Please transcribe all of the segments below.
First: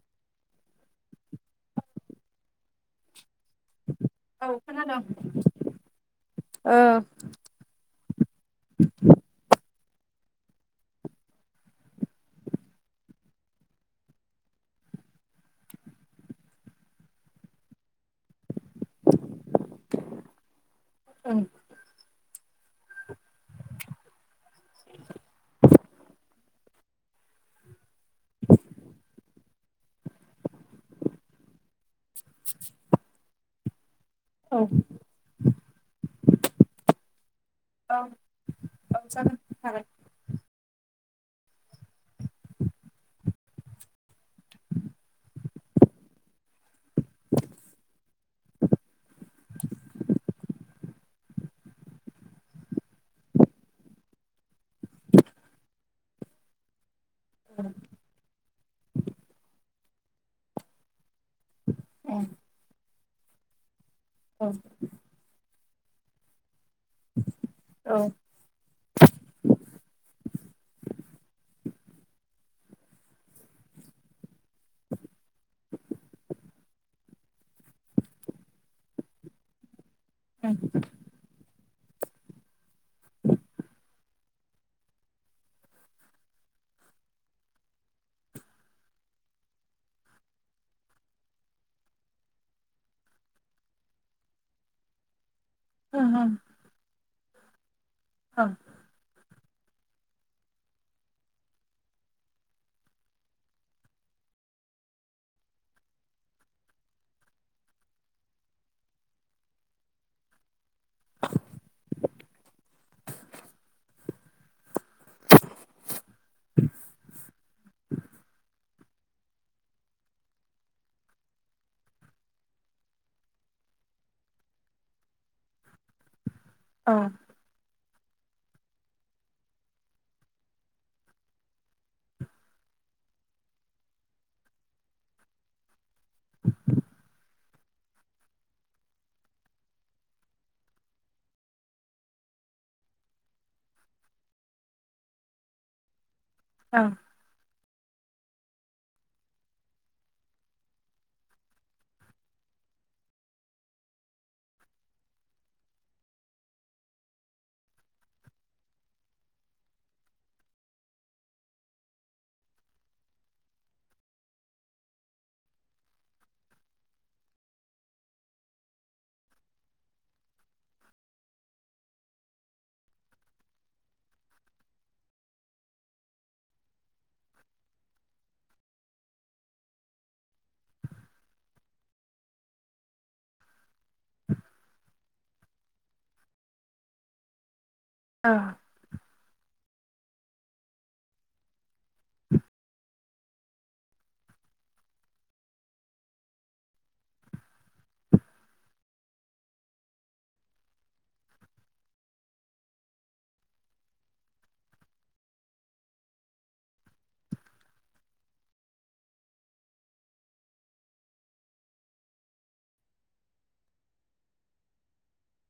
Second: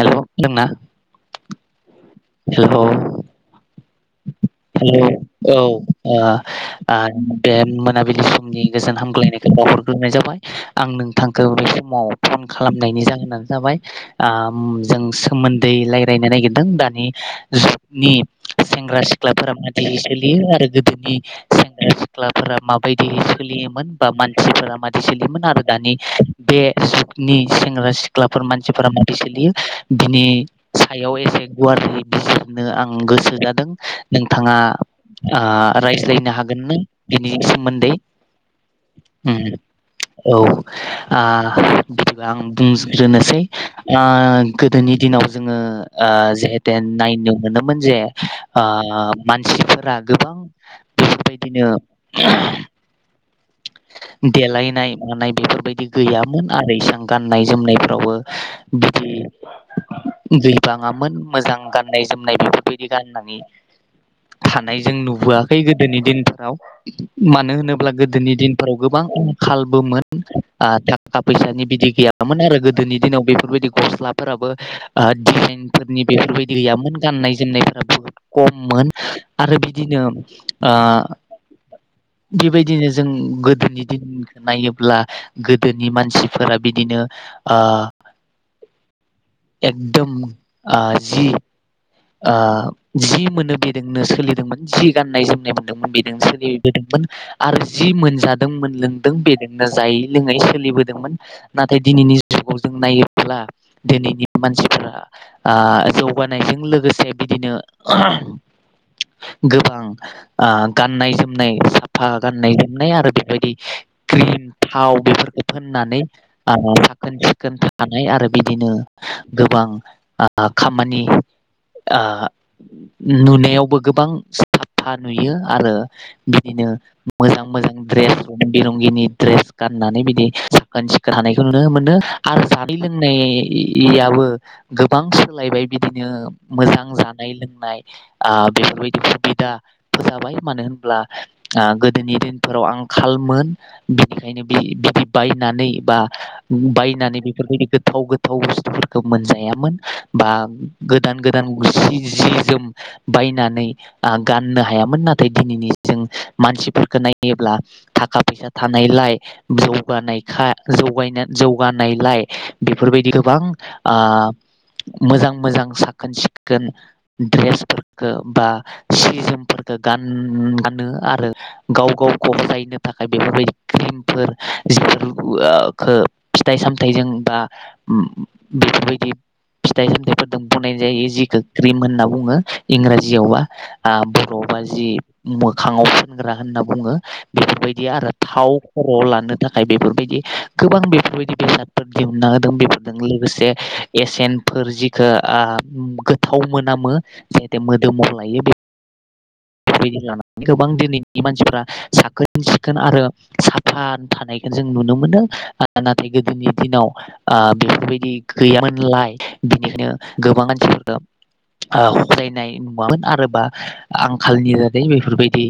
Hello दोंना hello औ औ खोनादों ओ ओ ओ बे मोनाबिलि समनि गोजोन हामग्लायनायखौ बावहरग्रो नाय जाबाय आं नोंथांखौ बे समाव फन खालामनायनि जाहोनानो जाबाय ओ जों सोमोन्दै रायजलायनो नागिरदों दानि जुगनि सेंग्रा सिख्लाफोरा मादैयै सोलियो आरो गो दोनि ओं सेंग्रा सिख्लाफोरा माब बायदि सोलियोमोन बा मान सिफोरा मादि सोलियोमोन आरो दानि बे नि सेंग्रा सिख्लाफोर मानसिफोरा माबि सोलियो बिनि सायाव एसे गुवारै बिजिरनो आं गोसो जादों दों औ नोंथाङा ओ रायज्लायनो हागोन ना बेनि सोमोन्दै‌ औ औ जागोन ओम हागोन औ ओ बिदिबा आं बुंग्रोनोसै ओ गोदोनि दिनाव जोङो ओ जिहेतेन नायनो मोनोमोन जे ओ मानसिफोरा गोबां बेफोरबायदिनो देलायनाय मानाय बेफोरबायदि गैयामोन आरो इसां गाननाय जोमनायफ्रावबो बिदि गैबाङामोन मोजां गाननाय ओं जोमनाय बेफोरबायदि गाननानै औ थानायजों नुबोआ खै गोदोनि दिनफोराव मानो होनोब्ला ओं ओं गोदोनि दिनफोराव गोबां आंखालबोमोन ओ थाखा फैसानि बिदि गैयामोन आरो गोदोनि दिनाव बेफोरबायदि गस्लाफोराबो ओ डिजाइनफोरनि बेफोरबायदि गैयामोन गाननाय जोमनायफोरा बुहुत खममोन आरो बिदि दिनो ओ बेबायदिनो जों गोदोनि दिनखौ नायोब्ला गोदोनि मानसिफोरा बिदिनो ओ एकदम ओ जि ओ जि मोनो बेदोंनो सोलिदोंमोन जि गाननाय जोम नाय मोनदोंमोन ओं बेजोंनो ओं सोलिबोदोंमोन आरो जि मोनजादों मोनलोंदों बेदों नो जायै लोङै सोलिबोदोंमोन नाथाय दिनैनि जुगाव जों नायोब्ला दिनैनि मानसिफोरा जौगानायजों लो गोसे बिदिनो गोबां ओ गाननाय जोमनाय साफा गाननाय जोमनाय आरो बेबायदि क्रिम थाव बेफोरखौ फोननानै ओ साखोन सिखोन थानाय आरो बिदिनो गोबां ओ खामानि ओ नुनायावबो गोबां साफा नुयो आरो बिदिनो मोजां मोजां रेस रं बि रंगिनि दड्रेस गाननानै बिदि साखोन सिखोन हानायखौ नुनो मोनो आरो जानाय लोंनायाबो गोबां सोलायबाय बिदिनो मोजां जानाय लोंनाय बेफोरबायदि सुबिदा फो जाबाय मानो होनब्ला गोदोनि दिनफोराव आंखालमोन बिनिखायनो बि बिदि बायनानै बा बायनानै बेफोरबायदि गोथाव गोथाव बुस्थुफोरखौ मोनजायामोन बा गोदान गोदान सि जि जोम बायनानै गाननो हायामोन नाथाय दिनैनि जों मानसिफोरखौ नायोब्ला थाखा फैसा थानायलाय जौगानायखा ज जौगानायलाय बेफोरबायदि गोबां मोजां मोजां साख साखोन सिखोन द्रेसफोरखौ बा सि जोमफोरखौ गान गानो आरो गाव गावखौायनो थाखाय बेफोरबायदि क्रिमफोर जिफोर फिथाइ सामथजों बा बेफोरबायदि फिथाइ सामथफोरजों होननाय जायो जि खो क्रिम होनना बुङो इंराजियावबा आ बर'आवबा जि मोखांआव फुनग्रा होनना बुङो बेफोरबायदि बिदिया आरो थाव ओं खर' लानो थाखाय बेफोरबायदि गोबां बेफोरबायदि बेसादफोर दिहुनना होदों बेफोरजों लोगोसे एसेयनफोर जिख गोथाव मोनामो जाथे मोदोमाव लायो बे बेफोरबायदि लानानै गोबां दिनैनि मानसिफोरा साखोन सिखोन आरो साफा थानायखौ जों नुनो मोनो नाथाय गोदोनि दिनाव बेफोरबायदि गैयामोनलाय बिनिखायनो गोबां मानसिफोरा फरायायनाय नुवामोन आरो बा आं आ खाालनि दादै बेफोरबायदि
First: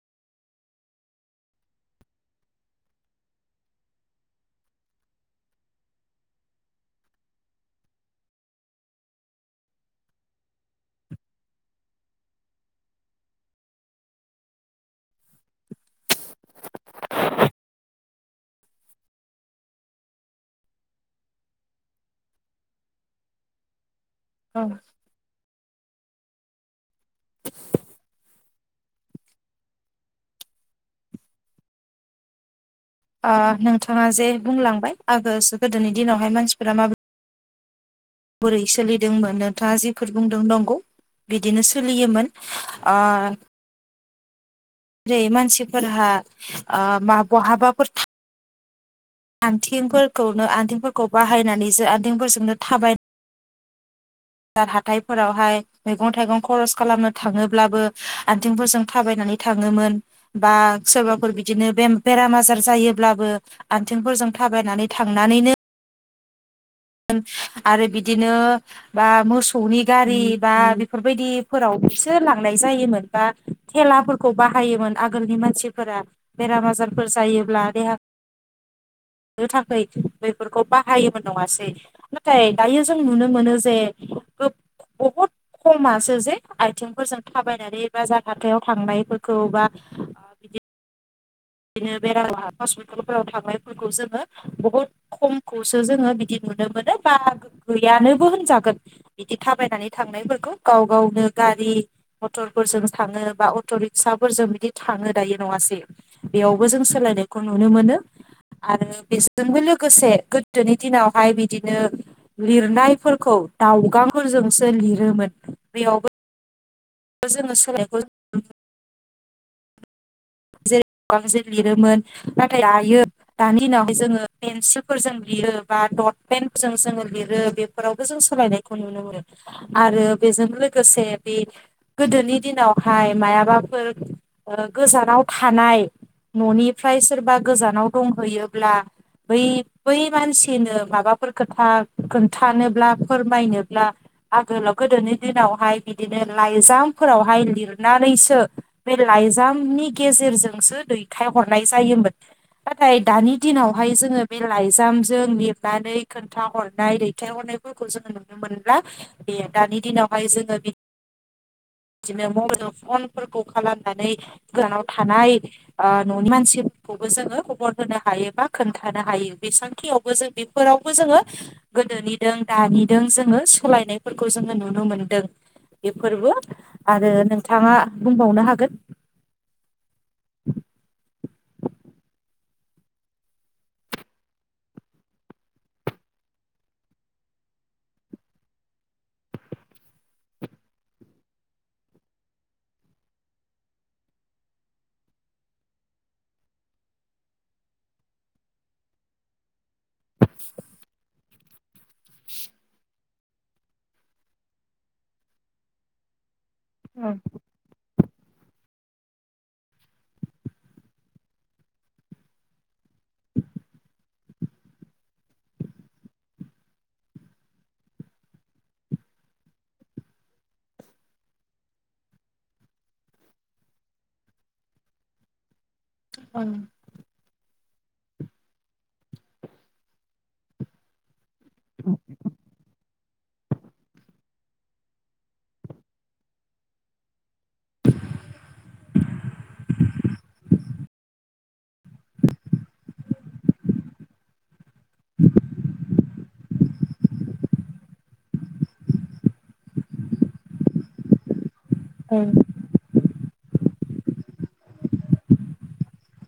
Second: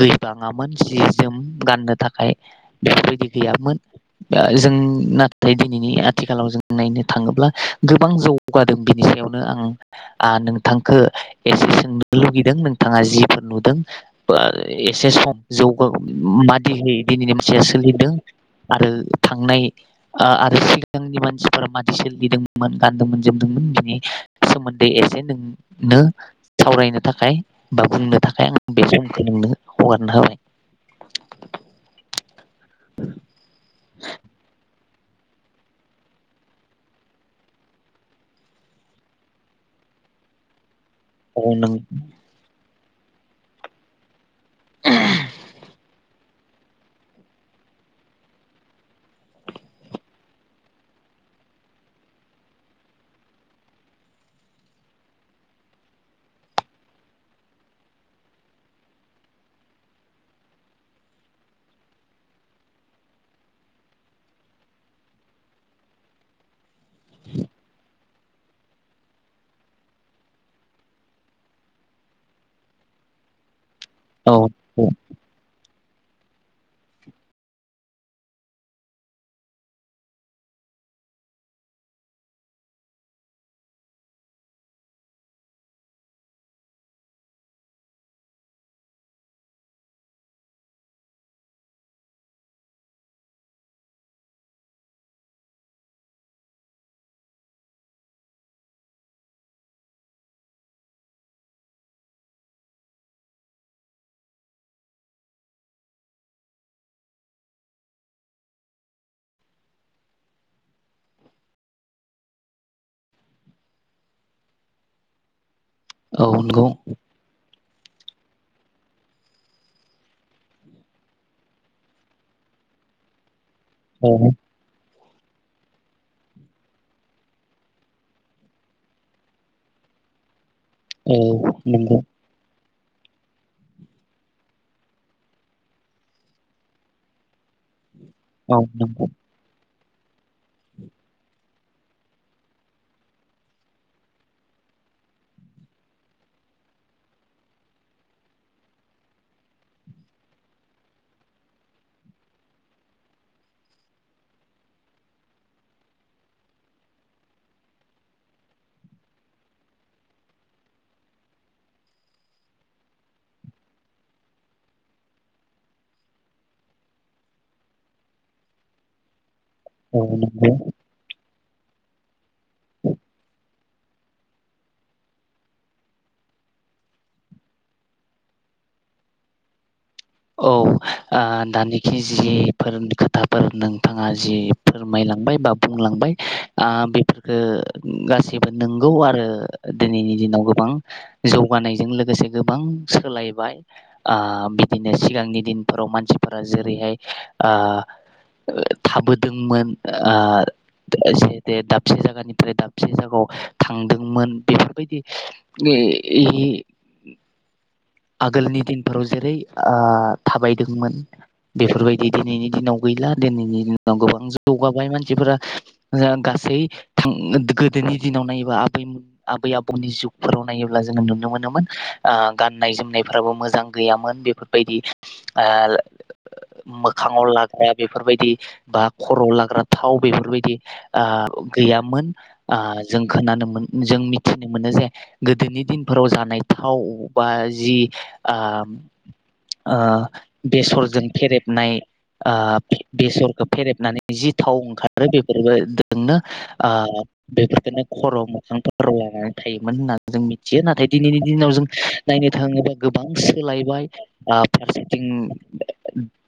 गैबाङामोन जि जोम गाननो थाखाय बेफोरबायदि गैयामोन जों नाथाय दिनैनि आथिखालाव जों नायनो थाङोब्ला गोबां जौगादों बिनि सायावनो आं नोंथांखौ एसे सोंनो लुगैदों नों बिथाङा जिफोर नुदों एसे सम जौग मादिह दिनैनि मानसिया सोलिदों आरो थांनाय आरो सिगांनि मानसिफोरा मादि सोलिदोंमोन गानदोंमोन जोमदोंमोन बि ओं ओ सोमोन्दै एसे नों सावरायनो थाखाय बा बुंनो थाखाय आं बे समखौ नोंनो हगारना होबाय नोंथाङा जे बुंलांबाय आगो गोदोनि दिनावहाय मानसिफोरा माबोरै बोरै सोलिदोंमोन नोंथाङा जिफोर बुंदों नंगौ औ बिदिनो नों सोलियोमोन आ जेरै मानसिफोरहा म बहाबाफोर आथिंफोरखौनो आथिंफोरखौ बाहायनानै जो आथिंफोरजोंनो थाबाय ार हाथायफोरावहाय मैगं थाइगं खरस खालामनो थाङोब्लाबो आथिंफोरजों थाबायनानै थाङोमोन बा सोरबाफोर बिदिनो बे बेराम आजार जायोब्लाबो आथिंफोरजों थाबायनानै थांनानैनो आरो बिदिनो बा मोसौनि गारि बा बेफोरबायदिफोराव बिसोर लांनाय जायोमोन बा थेलाफोरखौ औ औ बाहायोमोन आगोलनि मानसि फोर बेराम आजारफोर जायोब्ला देहा नो थाख बेफोरखौ बाहायोमोन नङासै नाथाय दायो जों नुनो मोनो जे बहुद खमासो जे आइथिंफोरजों थाबायनानै बा जा हाथायाव थांनायफोरखौ बा बिदि बिदिनो बेरा हस्पिटालफोराव थांनायफोरखौ जोङो बहुद खमखौसो जोङो बिदि नुनो मोनो बा गैयानोबो होनजागोन बिदि थाबायनानै थांनायफोरखौ गाव गावनो गारि मटरफोरजों थाङो बा अट' रिक्साफोरजों बिदि थाङो दायो नङास बेयावबो जों सोलायनायखौ नुनो मोनो आरो बेजोंबो लोगोसे गोदोनि दिनावहाय बिदिनो लिरनायफोरखौ दावगांफोरजोंसो लिरोमोन बेयावबो औ नंगौ जोङो सोलायखौ जेरै जे लिरोमोन नाथाय आयो दानि दिनावहाय औ जोङो मेनसिफोरजों लिरो बा दट पेनजों जोङो लिरो बेफोरावबो जों सोलायनायखौ नुनो मोनो आरो बेजों लोगोसे औ बे नंगौ गोदोनि दिनाव हाय मायाबाफोर गोजानाव थानाय न'निफ्राय सोरबा गोजानाव औ बुंहैयोब्ला नंगौ बै बै मानसिनो माबाफोर खोथा खोन्थानोब्ला फोरमायनोब्ला आगोलाव गोदोनि दिनावहाय बिदिनो लाइजामफोरावहाय लिरनानैसो बे लाइजामनि गेजेरजोंसो दैथायहरनाय जायोमोन नाथाय दानि दिनावहाय जोङो बे लाइजामजों लिरनानै खोन्थ हरनाय दैथायहरनायफोरखौ जोङो नुनो मोनब्ला बे दानि दिनावहाय जोङो बिदिनो मबाइल फनफोरखौ खालामनानै गोजानाव थानाय ओ न'नि मानसिखौबो जोङो खबर होनो हायो बा खोन्थानो हायो औ बेसांखियावबो जों नंगौ बेफोरावबो जोङो गोदोनिदों दानिजों जोङो सोलायनायफोरखौ जोङो नुनो मोनदों बेफोरबो आरो नोंथाङा बुंबावनो हागोन ओ दानिखि जिफोरनि खोथाफोर नोंथाङा जि फोरमायलांबाय बा बुंलांबाय बेफोरफोरखौो गासैबो नंगौ आरो दिनैनि दिनाव गोबां जौगानायजों लोगोसे गोबां सोलायबाय ओ बिदिनो सिगांनि दिनफोराव मानसिफोरा जेरैहाय ओ थाबोदोंमोन ओ जे से दाबसे जायगानिफ्राय दाबसे जायगायाव थांदोंमोन बेफोरबायदि इ-इ ओं आगोलनि दिनफोराव जेरै ओ थाबायदोंमोन बेफोरबायदि दिनैनि दिनाव गैला दिनैनि दिनाव गोबां जौगाबाय मानसिफोरा गासै थां गोदोनि दिनाव नायोब्ला आबै आबै आबौनि जुगफोराव नायोब्ला जोङो नुनो मोनोमोन ओ गान गाननाय जोमनायफ्राबो मोजां गैयामोन बेफोरबायदि ओ औ मोखाङाव लाग्रा बेफोरबायदि बा खर'आव लाग्रा थाव बेफोरबायदि दि ओ गैयामोन ओ जों खोनानो मोन जों मिथिनो मोनो जे गोदोनि दिनफोराव जानाय थाव बा जि ओ ओ बेसरजों फेरेबनाय ओ बेसरखौ फेरेबनानै जि थाव ओंखारो ओ बेफोरबोजोंनो बेफोरफोरखौनो खर' मोखां फाराव लानानै थायोमोन होननानै जों मिथियो नाथाय दिनैनि दिनाव जों औ नायनो थाङोबा गो गोबां सोलायबाय आ फारसेथिं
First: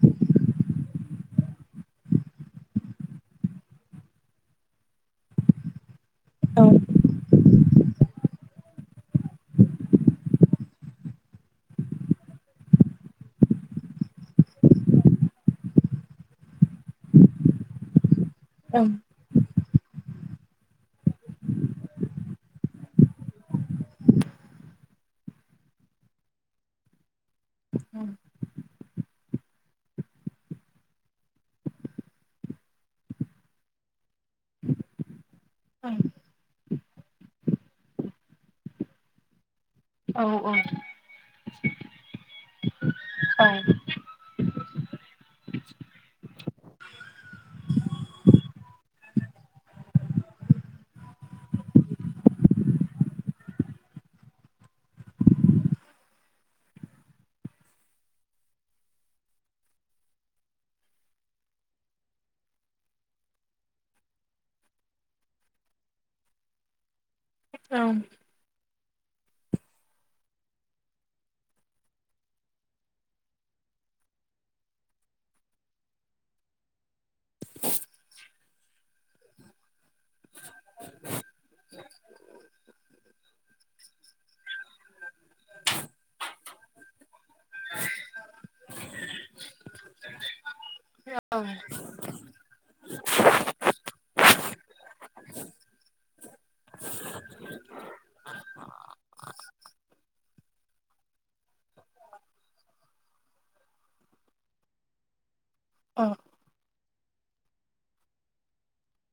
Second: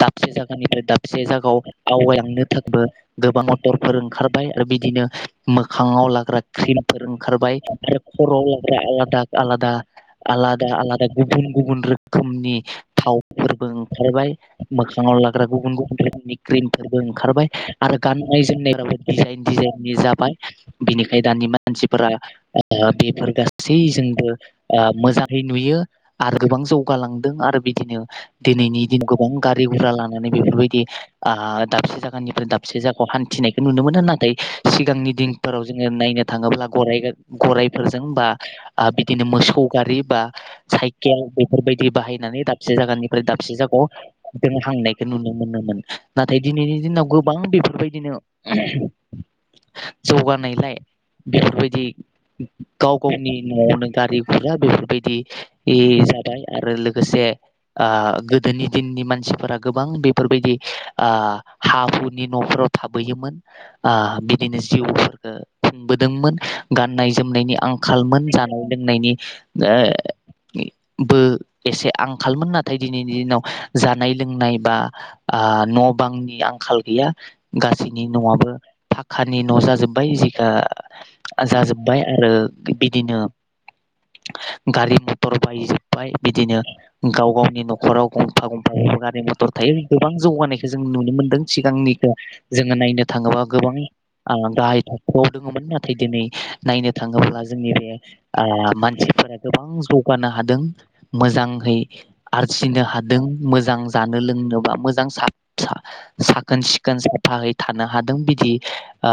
दाबसे जायगानिफ्राय दाबसे जायगायाव आवगायलांनो थाखायबो गोबां मटरफोर ओंखारबाय आरो बिदिनो मोखाङाव ला ग्रा ख्रिमफोर ओंखारबाय आरो खर'आव लाग्रा आलादा आलादा आलादा दा आलादा गुबुन गुबुन रोखोमनि थावफोरबो ओंखारबाय मोखाङाव लाग्रा गुबुन गुबुन रोखोमनि क्रिमफोरबो ओंखारबाय आरो गाननाय जोमनायबाबो डिजाइन डिजाइन नि जाबाय बिनिखायनो दानि मानसिफोरा ओ बेफोर गासैजोंबो ओ मोजां नुयो आरो गोबां जौगालांदों आरो बिदिनो दिनैनि दि गोबां गारि गुरा लानानै बेफोरबायदि आ दाबसे जायगानिफ्राय दाबसे जायगायाव हान्थिनायखौ नुनो मोनो नाथाय सिगांनि दिन फोराव जोङो नायनो थाङोब्ला गरागा गराइफोरजों बा ओ बिदिनो मोसौ गारि बा साइकेल बेफोरबायदि बाहायनानै दा से जागानि फा दाबसे जायगाव जोङो हांनायखौ नुनो मोनोमोन नाथाय दिनैनि दिनाव गोबां बेफोरबायदिनो जौगानायलाय बेफोरबायदि गाव गावनि न'आवनो गारि गुरा बेफोरबायद दि इ जाबाय आरो लोगोसे ओ गोदोनि दिननि मानसिफोरा गोबां बेफोरबायदि ओ हा हुनि न'फोराव थाबोयोमोन ओ बिदिनो जिउफोरखौ खुंबोदोंमोन गाननाय ज जोमनायनि आंखालमोन, जानाय लोंनायनि ओ बो एसे आंखालमोन नाथाय दिनैनि दिनाव जानाय लोंनाय बा ओ न' बांनि आंखाल गैया गासैनि न'आबो फाखानि न' जाजोब्बाय जि दा जाजोब्बाय आरो बिदिनो गारि मथर बायजोब्बाय बिदिनो गाव गावनि न'खराव गंफा गंफा गारि मथर थायो गोबां जौगानाय जों नुनो मोनदों सिगांनिखौ जोङो नायनो थाङोबा गोबां गाहाइ थाखोआव दङमोन नाथाय दिनै नायनो थाङोब्ला जोंनि बे ओ मानसिफोरा गोबां जौगानो हादों मोजाङै आरजिनो हादों मोजां जानो लोंनोबा मोजां औ सा-सा-साखोन सिखोन साफाहै थानो हादों बिदि ओ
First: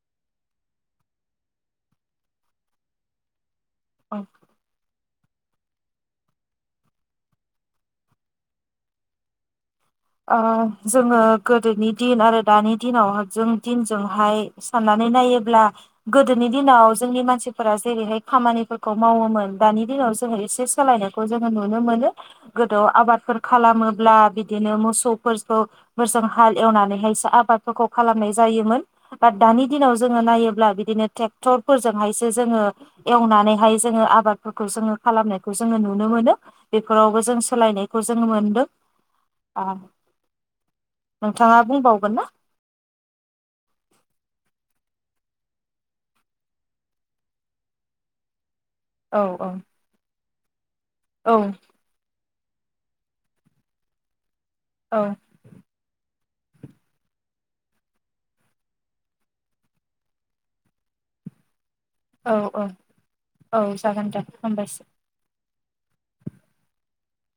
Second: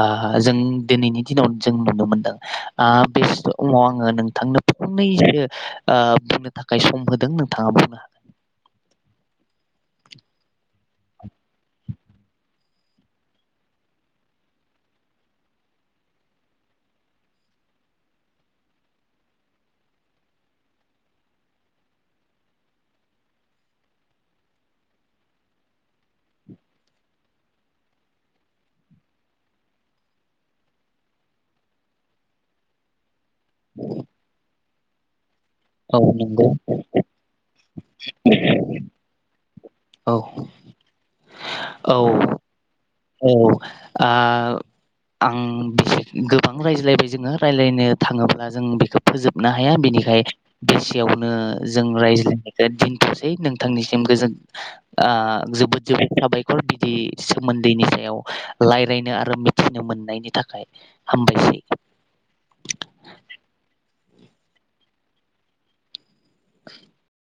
जों दिनैनि दिनाव जों नुनो मोनदों ओ बे समाव आङो औ नोंथांनो फंनैसो बुंनो थाखाय सम होदों नोंथाङा बुंनो हाग ओ जोङो गोदोनि दिन आरो दानि दिनाव जों दिनजोंहाय साननानै नायोब्ला गोदोनि दिनाव जोंनि मानसिफोरा जेरैहाय खामानिफोरखौ मावोमोन दानि दिनाव जोङो एसे सोलायनायखौ जोङो नुनो मोनो गोदो आबादफोर खालामोब्ला बिदिनो मोसौफोरखौ मोजां हाल एवनानैहायसो आबादफोरखौ खालामनाय जायोमोन दा दानि दिनाव जोङो नायोब्ला बिदिनो ट्रेक्टर फोरजोंहायसो जोङो एवनानैहाय जोङो आबादफोरख जोङो खालामनाय खौ जोङो औ नुनो मोनो नंगौ बेफोरावबो जों सोलायनायखौ जोङो मोनदों । अ औ नोंथाङा औ बुंबावगोन ना? औ आ आं बिसे गोबां रायज्लायबाय जोङो रायज्लायनो थाङोब्ला जों बेखौ औ फोजोबनो हाया बिनिखाय बेसेयावनो औ जों रायज्लाय दे दोनथ'सै नोंथांनिसिम गोजोन आ औ जोबोद जोबोद साबाय खर बिदि सोमोन दैनि सायाव रायज्लायनो आरो मिथिनो मोननायनि थाखाय हामबायसै । औ औ औ जागोन दे हामबायसै। [inaudible]